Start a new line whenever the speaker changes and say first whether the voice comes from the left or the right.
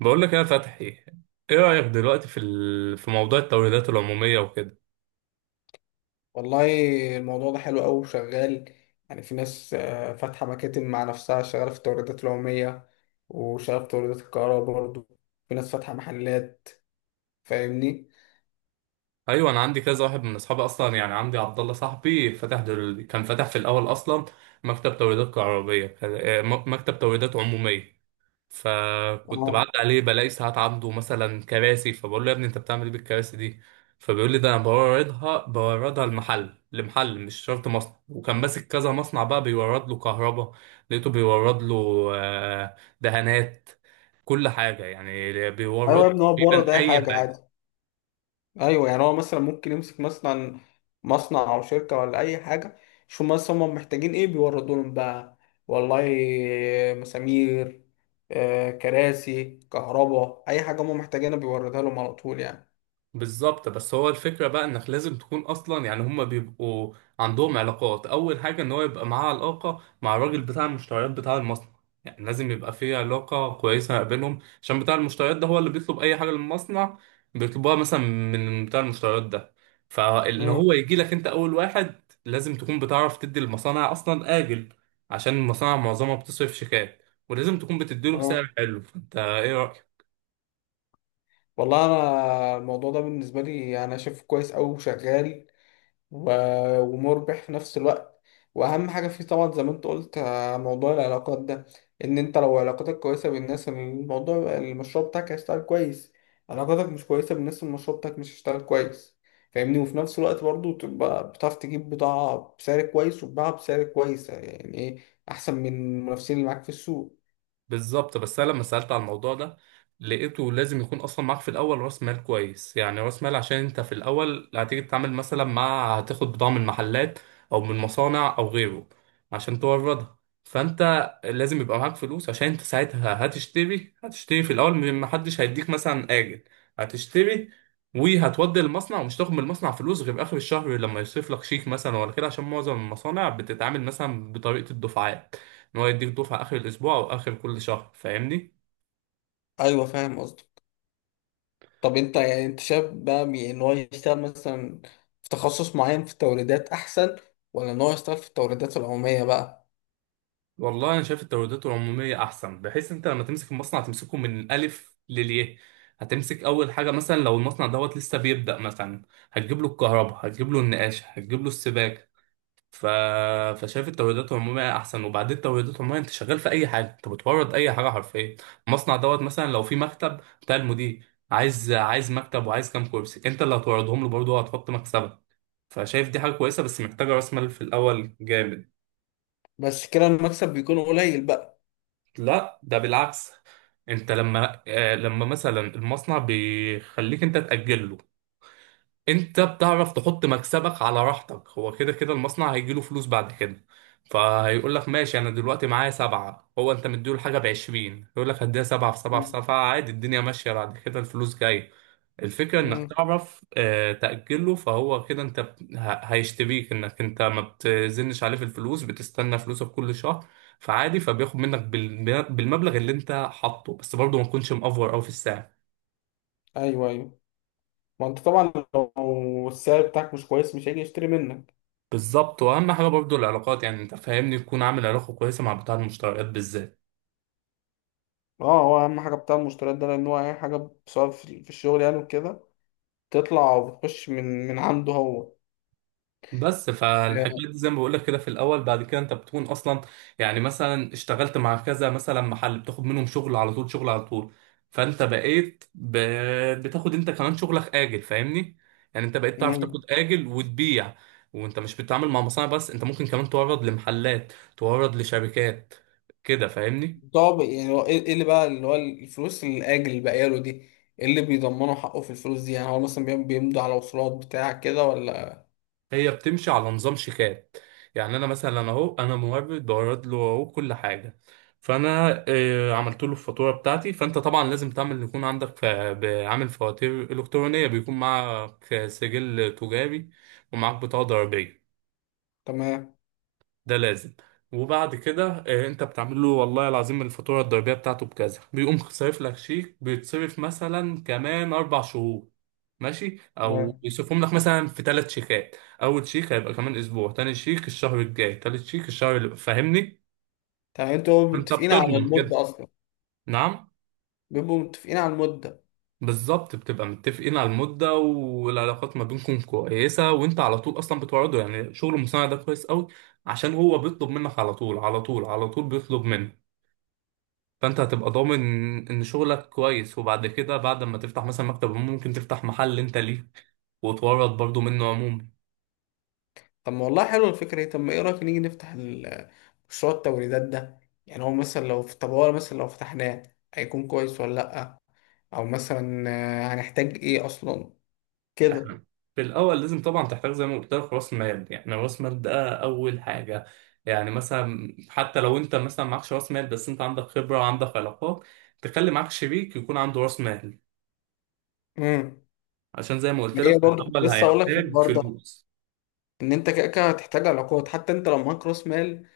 right: بقول لك يا فتحي، ايه رأيك دلوقتي في موضوع التوريدات العمومية وكده؟
left: والله، الموضوع ده حلو أوي وشغال. يعني في ناس فاتحة مكاتب مع نفسها، شغالة في التوريدات العمومية وشغالة في توريدات الكهرباء برضه. في ناس فاتحة محلات. فاهمني؟
right: ايوه، انا عندي كذا واحد من اصحابي اصلا، يعني عندي عبد الله صاحبي كان فتح في الاول اصلا مكتب توريدات كهربائية، مكتب توريدات عمومية. فكنت
left: اه.
right: بعدي عليه بلاقي ساعات عنده مثلا كراسي، فبقول له يا ابني انت بتعمل ايه بالكراسي دي؟ فبيقول لي ده انا بوردها المحل لمحل، مش شرط مصنع. وكان ماسك كذا مصنع، بقى بيورد له كهرباء، لقيته بيورد له دهانات، كل حاجة يعني
left: أيوة
right: بيورد
left: يا
right: له،
left: ابني، هو بورد
right: تقريبا
left: أي
right: اي
left: حاجة عادي.
right: حاجة.
left: أيوة، يعني هو مثلا ممكن يمسك مثلا مصنع أو شركة ولا أي حاجة. شوف مثلا هما محتاجين إيه، بيوردوا لهم بقى. والله، مسامير، كراسي كهرباء، أي حاجة هما محتاجينها بيوردها لهم على طول يعني.
right: بالظبط، بس هو الفكرة بقى انك لازم تكون اصلا، يعني هما بيبقوا عندهم علاقات. اول حاجة ان هو يبقى معاه علاقة مع الراجل بتاع المشتريات بتاع المصنع، يعني لازم يبقى في علاقة كويسة ما بينهم، عشان بتاع المشتريات ده هو اللي بيطلب اي حاجة للمصنع، بيطلبوها مثلا من بتاع المشتريات ده. فان
left: مم.
right: هو يجي لك انت اول واحد، لازم تكون بتعرف تدي المصانع اصلا اجل، عشان المصانع معظمها بتصرف شيكات، ولازم تكون بتديله
left: اه.
right: سعر حلو. فانت ايه رأيك؟
left: والله انا الموضوع ده بالنسبه لي، يعني انا شايفه كويس قوي وشغال، و- ومربح في نفس الوقت. واهم حاجه فيه طبعا، زي ما انت قلت، موضوع العلاقات ده. ان انت لو علاقاتك كويسه بالناس، الموضوع المشروع بتاعك هيشتغل كويس. علاقاتك مش كويسه بالناس، المشروع بتاعك مش هيشتغل كويس. فاهمني. وفي نفس الوقت برضه تبقى بتعرف تجيب بضاعه بسعر كويس وتباعها بسعر كويس، يعني ايه احسن من المنافسين اللي معاك في السوق.
right: بالظبط، بس انا لما سالت على الموضوع ده لقيته لازم يكون اصلا معاك في الاول راس مال كويس، يعني راس مال عشان انت في الاول هتيجي تتعامل مثلا مع، هتاخد بضاعه من محلات او من مصانع او غيره عشان توردها. فانت لازم يبقى معاك فلوس، عشان انت ساعتها هتشتري في الاول من، محدش هيديك مثلا اجل، هتشتري وهتودي المصنع ومش تاخد من المصنع فلوس غير اخر الشهر لما يصرف لك شيك مثلا ولا كده، عشان معظم المصانع بتتعامل مثلا بطريقه الدفعات، ان هو يديك دفعه اخر الاسبوع او اخر كل شهر، فاهمني؟
left: ايوه، فاهم قصدي. طب انت، يعني انت شايف بقى، ان هو يشتغل مثلا في تخصص معين في التوريدات احسن، ولا ان هو يشتغل في التوريدات العمومية بقى؟
right: والله انا شايف التوريدات العموميه احسن، بحيث انت لما تمسك المصنع تمسكه من الالف للياء. هتمسك اول حاجه مثلا، لو المصنع دوت لسه بيبدا مثلا، هتجيب له الكهرباء، هتجيب له النقاش، هتجيب له السباكه. ف... فشايف التوريدات العموميه احسن. وبعدين التوريدات العموميه انت شغال في اي حاجه، انت بتورد اي حاجه حرفيا. المصنع دوت مثلا، لو في مكتب بتاع المدير، عايز مكتب وعايز كام كرسي، انت اللي هتوردهم له، برضه هتحط مكسبك. فشايف دي حاجة كويسة، بس محتاجة راس مال في الأول جامد.
left: بس كده المكسب بيكون قليل بقى.
right: لا ده بالعكس، انت لما لما مثلا المصنع بيخليك انت تأجل له، انت بتعرف تحط مكسبك على راحتك، هو كده كده المصنع هيجيله فلوس بعد كده. فهيقول لك ماشي، انا دلوقتي معايا سبعة، هو انت مديله الحاجة بعشرين، يقول لك هديها سبعة في سبعة في
left: مم.
right: سبعة عادي، الدنيا ماشية، بعد كده الفلوس جاية. الفكرة انك
left: امم.
right: تعرف تأجله. فهو كده انت هيشتريك، انك انت ما بتزنش عليه في الفلوس، بتستنى فلوسك كل شهر، فعادي. فبياخد منك بالمبلغ اللي انت حاطه، بس برضه ما تكونش مأفور قوي في السعر.
left: ايوه، ايوه. ما انت طبعا لو السعر بتاعك مش كويس، مش هيجي يشتري منك.
right: بالظبط، واهم حاجه برضو العلاقات، يعني انت فاهمني، تكون عامل علاقه كويسه مع بتاع المشتريات بالذات.
left: اه، هو اهم حاجة بتاع المشتريات ده، لان هو اي حاجة سواء في الشغل يعني وكده، تطلع وبتخش من عنده هو.
right: بس فالحكايه دي زي ما بقول لك كده في الاول، بعد كده انت بتكون اصلا، يعني مثلا اشتغلت مع كذا مثلا محل، بتاخد منهم شغل على طول شغل على طول. فانت بتاخد انت كمان شغلك اجل، فاهمني؟ يعني انت بقيت تعرف
left: امم.
right: تاخد اجل وتبيع. وانت مش بتتعامل مع مصانع بس، انت ممكن كمان تورد لمحلات، تورد لشركات كده، فاهمني؟
left: طب يعني هو، إيه اللي بقى، اللي هو الفلوس الاجل اللي باقيه له دي، إيه اللي بيضمنوا حقه في الفلوس دي؟ يعني هو مثلا بيمضوا على وصولات بتاع كده ولا؟
right: هي بتمشي على نظام شيكات. يعني انا مثلا، اهو انا مورد، بورد له اهو كل حاجه، فانا عملت له الفاتوره بتاعتي. فانت طبعا لازم تعمل، يكون عندك، عامل فواتير الكترونيه، بيكون معك سجل تجاري، ومعاك بطاقه ضريبيه،
left: تمام.
right: ده لازم. وبعد كده انت بتعمل له والله العظيم الفاتوره الضريبيه بتاعته بكذا، بيقوم صارف لك شيك، بيتصرف مثلا كمان اربع شهور ماشي، او
left: تمام،
right: بيصرفهم لك مثلا في ثلاث شيكات. اول شيك هيبقى كمان اسبوع، تاني شيك الشهر الجاي، تالت شيك الشهر اللي، فاهمني؟
left: تمام، انتوا
right: انت
left: متفقين على
right: بتضمن كده.
left: المده اصلا؟
right: نعم،
left: بيبقوا متفقين على المده؟
right: بالظبط، بتبقى متفقين على المده، والعلاقات ما بينكم كويسه، وانت على طول اصلا بتوعده، يعني شغل المصنع ده كويس قوي، عشان هو بيطلب منك على طول على طول على طول بيطلب منك. فانت هتبقى ضامن ان شغلك كويس، وبعد كده بعد ما تفتح مثلا مكتب ممكن تفتح محل انت ليك، وتورط برضو منه عموما.
left: طب ما والله حلوه الفكره دي. طب ما ايه رايك نيجي نفتح مشروع التوريدات ده. يعني هو مثلا لو في، طب هو مثلا لو فتحناه، هيكون كويس ولا لا؟ او مثلا هنحتاج ايه اصلا كده؟
right: احنا في الاول لازم طبعا تحتاج زي ما قلت لك راس مال، يعني راس مال ده اول حاجه. يعني مثلا حتى لو انت مثلا معكش راس مال، بس انت عندك خبره وعندك علاقات، تخلي معاك شريك يكون عنده راس مال،
left: امم.
right: عشان زي ما قلت لك
left: هي
right: في
left: برضه كنت
right: الاول
left: لسه اقول لك في
right: هيحتاج
left: الحوار ده،
right: فلوس.
left: ان انت كده كده هتحتاج علاقات. حتى انت لو معاك راس مال،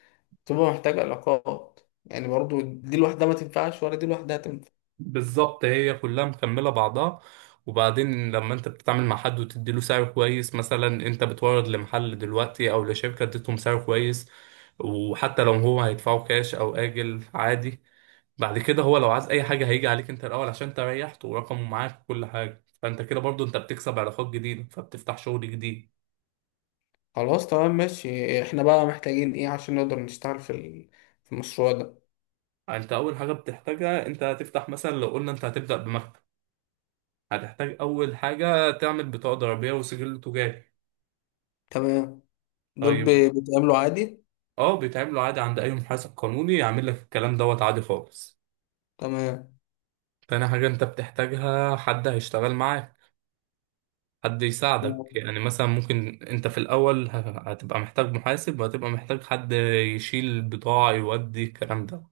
left: تبقى محتاج علاقات. يعني برضو دي لوحدها ما تنفعش ولا دي لوحدها تنفع.
right: بالظبط، هي كلها مكملة بعضها. وبعدين لما انت بتتعامل مع حد وتديله سعر كويس، مثلا انت بتورد لمحل دلوقتي او لشركة، اديتهم سعر كويس، وحتى لو هو هيدفعه كاش او آجل عادي، بعد كده هو لو عايز اي حاجة هيجي عليك انت الاول، عشان انت ريحته ورقمه معاك وكل حاجة. فانت كده برضو انت بتكسب علاقات جديدة، فبتفتح شغل جديد.
left: خلاص، تمام، ماشي. احنا بقى محتاجين ايه عشان نقدر نشتغل في المشروع ده؟
right: انت اول حاجة بتحتاجها، انت هتفتح مثلا، لو قلنا انت هتبدأ بمكتب، هتحتاج اول حاجة تعمل بطاقة ضريبية وسجل تجاري.
left: تمام. دول
right: طيب،
left: بيتعاملوا عادي؟
right: اه بيتعملوا عادي عند اي محاسب قانوني، يعمل لك الكلام دوت عادي خالص.
left: تمام.
right: تاني حاجة انت بتحتاجها حد هيشتغل معاك، حد يساعدك، يعني مثلا ممكن انت في الاول هتبقى محتاج محاسب، وهتبقى محتاج حد يشيل البضاعة يودي الكلام ده.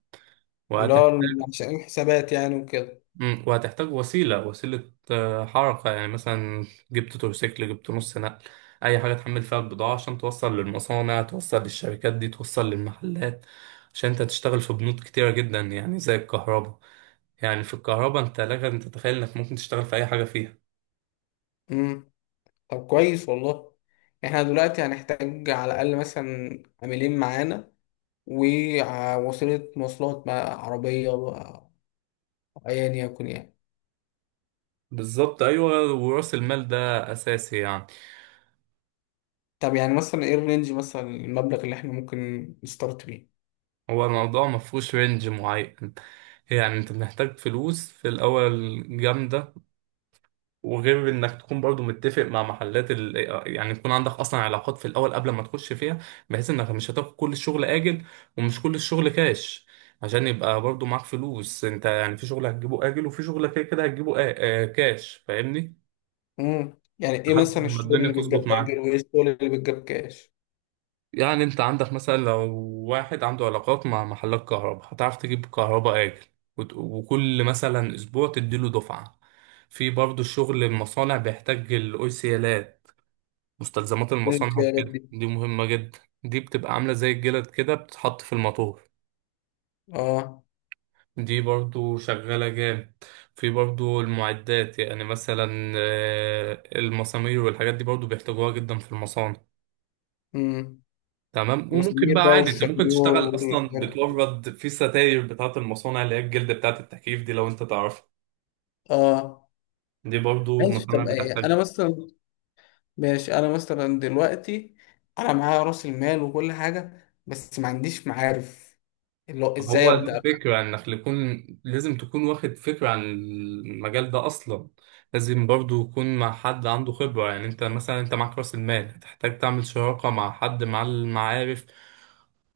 left: اللي هو
right: وهتحتاج
left: عشان الحسابات يعني وكده.
right: وهتحتاج وسيلة حركة، يعني مثلا جبت تروسيكل، جبت نص نقل، اي حاجة تحمل فيها البضاعة عشان توصل للمصانع، توصل للشركات دي، توصل للمحلات. عشان انت تشتغل في بنود كتيرة جدا، يعني زي الكهرباء. يعني في الكهرباء انت لك ان تتخيل انك ممكن تشتغل في اي حاجه فيها.
left: امم. طب كويس والله. احنا دلوقتي هنحتاج على الاقل مثلا عاملين معانا، ووسيلة مواصلات مع عربية أو أيا يكن يعني.
right: بالظبط ايوه، وراس المال ده اساسي يعني.
left: طب يعني مثلا ايه الرينج، مثلا المبلغ اللي احنا ممكن نستارت بيه؟
right: هو الموضوع ما فيهوش رينج معين، يعني انت محتاج فلوس في الاول جامده، وغير انك تكون برضو متفق مع محلات يعني يكون عندك اصلا علاقات في الاول قبل ما تخش فيها، بحيث انك مش هتاخد كل الشغل اجل، ومش كل الشغل كاش، عشان يبقى برضو معاك فلوس انت، يعني في شغل هتجيبه اجل، وفي شغل كده كده هتجيبه كاش، فاهمني؟
left: امم. يعني ايه
right: لحد
left: مثلا
right: ما
left: الشغل
right: الدنيا
left: اللي
right: تظبط
left: بتجاب
right: معاك.
left: اجل وايه الشغل اللي بتجاب كاش؟
right: يعني انت عندك مثلا، لو واحد عنده علاقات مع محلات كهرباء، هتعرف تجيب كهرباء اجل، وكل مثلا اسبوع تديله دفعة. في برضه الشغل المصانع بيحتاج الاوسيالات، مستلزمات
left: ايه
right: المصانع
left: الخيارات دي؟
right: وكده، دي مهمة جدا. دي بتبقى عاملة زي الجلد كده، بتتحط في الموتور.
left: اه.
right: دي برضه شغالة جامد. في برضه المعدات، يعني مثلا المسامير والحاجات دي برضه بيحتاجوها جدا في المصانع.
left: امم.
right: تمام، وممكن
left: المسامير
right: بقى
left: بقى
right: عادي انت ممكن
left: والشنيور
right: تشتغل اصلا،
left: والحاجات دي كلها.
right: بتورد في ستاير بتاعه المصانع، اللي هي الجلد بتاعه التكييف دي لو انت تعرفها،
left: اه.
right: دي برضو
left: ماشي،
right: مصانع
left: طب ايه
right: بتحتاج.
left: انا مثلا، ماشي، انا مثلا دلوقتي، انا معايا راس المال وكل حاجه بس ما عنديش معارف، اللي هو، ازاي
right: هو دي
left: ابدا بقى؟
right: الفكرة، انك يكون لازم تكون واخد فكرة عن المجال ده اصلا. لازم برضو يكون مع حد عنده خبرة، يعني انت مثلا انت معاك راس المال، هتحتاج تعمل شراكة مع حد، مع المعارف،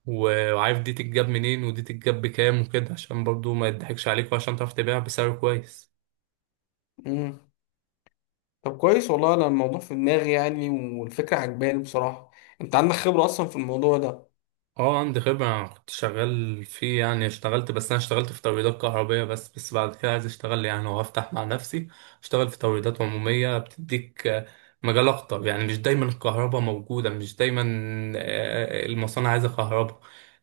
right: وعارف دي تتجاب منين، ودي تتجاب بكام وكده، عشان برضو ما يضحكش عليك، وعشان تعرف تبيعها بسعر كويس.
left: امم. طب كويس والله. انا الموضوع في دماغي يعني، والفكره عجباني بصراحه. انت عندك خبره اصلا في الموضوع ده؟
right: اه عندي خبرة، أنا كنت شغال فيه يعني، اشتغلت، بس أنا اشتغلت في توريدات كهربية بس بعد كده عايز اشتغل يعني، وأفتح مع نفسي، اشتغل في توريدات عمومية، بتديك مجال أكتر، يعني مش دايما الكهرباء موجودة، مش دايما المصانع عايزة كهرباء.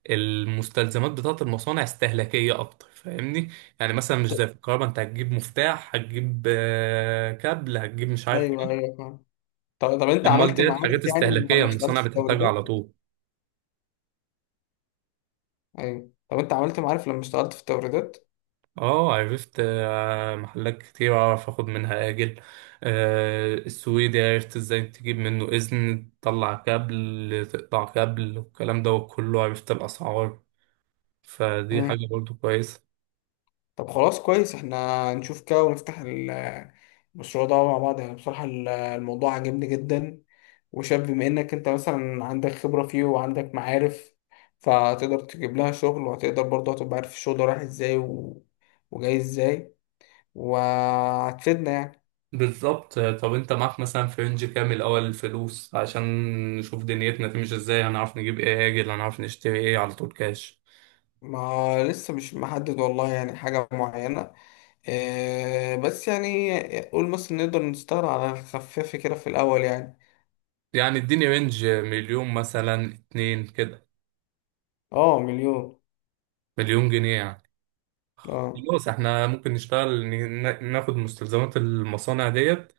right: المستلزمات بتاعة المصانع استهلاكية أكتر، فاهمني؟ يعني مثلا مش زي في الكهرباء، أنت هتجيب مفتاح، هتجيب كابل، هتجيب مش عارف
left: ايوه،
right: إيه.
left: ايوه، فاهم. طب انت
right: أمال
left: عملت
right: ديت
left: معارف
right: حاجات
left: يعني من
right: استهلاكية
left: لما اشتغلت
right: المصانع
left: في
right: بتحتاجها
left: التوريدات؟
right: على طول.
left: ايوه. طب انت عملت معارف لما اشتغلت في التوريدات؟
right: اه عرفت محلات كتير اعرف اخد منها اجل، السويدي عرفت ازاي تجيب منه اذن، تطلع كابل، تقطع كابل، والكلام ده كله، عرفت الاسعار، فدي
left: امم.
right: حاجة برضو كويسة.
left: طب خلاص، كويس. احنا نشوف كده ونفتح المشروع ده مع بعض. يعني بصراحة، الموضوع عجبني جدا. وشايف بما انك انت مثلا عندك خبرة فيه وعندك معارف، فهتقدر تجيب لها شغل، وهتقدر برضه هتبقى عارف الشغل ده رايح ازاي و... وجاي ازاي. وهتفيدنا يعني.
right: بالظبط، طب انت معاك مثلا في رينج كامل اول الفلوس، عشان نشوف دنيتنا تمشي ازاي، هنعرف نجيب ايه اجل، هنعرف نشتري ايه على طول كاش.
left: ما لسه مش محدد والله يعني حاجة معينة، بس يعني قول مثلا نقدر نستغل على خفاف كده في الأول يعني.
right: يعني اديني رينج 1 مليون مثلا 2 كده،
left: اه، مليون.
right: 1 مليون جنيه يعني.
left: اه،
right: خلاص احنا ممكن نشتغل، ناخد مستلزمات المصانع ديت،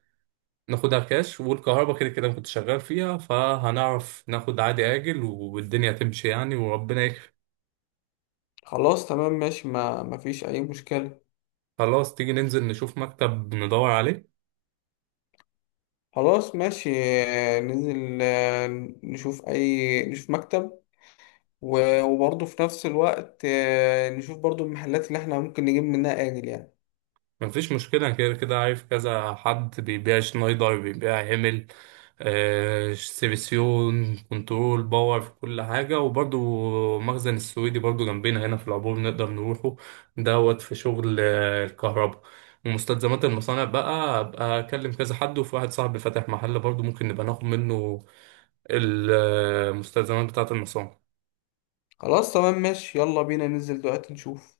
right: ناخدها كاش، والكهرباء كده كده أنا كنت شغال فيها، فهنعرف ناخد عادي آجل، والدنيا تمشي يعني، وربنا يكرم.
left: خلاص، تمام، ماشي، ما فيش أي مشكلة.
right: خلاص تيجي ننزل نشوف مكتب ندور عليه.
left: خلاص، ماشي. ننزل، نشوف مكتب، و- وبرضه في نفس الوقت نشوف برضه المحلات اللي احنا ممكن نجيب منها آجل يعني.
right: مفيش مشكلة، كده كده عارف كذا حد، بيبيع شنايدر، بيبيع هيمل، آه سيفيسيون كنترول باور، في كل حاجة، وبرضو مخزن السويدي برضو جنبنا هنا في العبور، نقدر نروحه. دوت في شغل الكهرباء. ومستلزمات المصانع بقى أبقى أكلم كذا حد، وفي واحد صاحبي فاتح محل برضو ممكن نبقى ناخد منه المستلزمات بتاعة المصانع.
left: خلاص، تمام، ماشي. يلا بينا ننزل دلوقتي نشوف.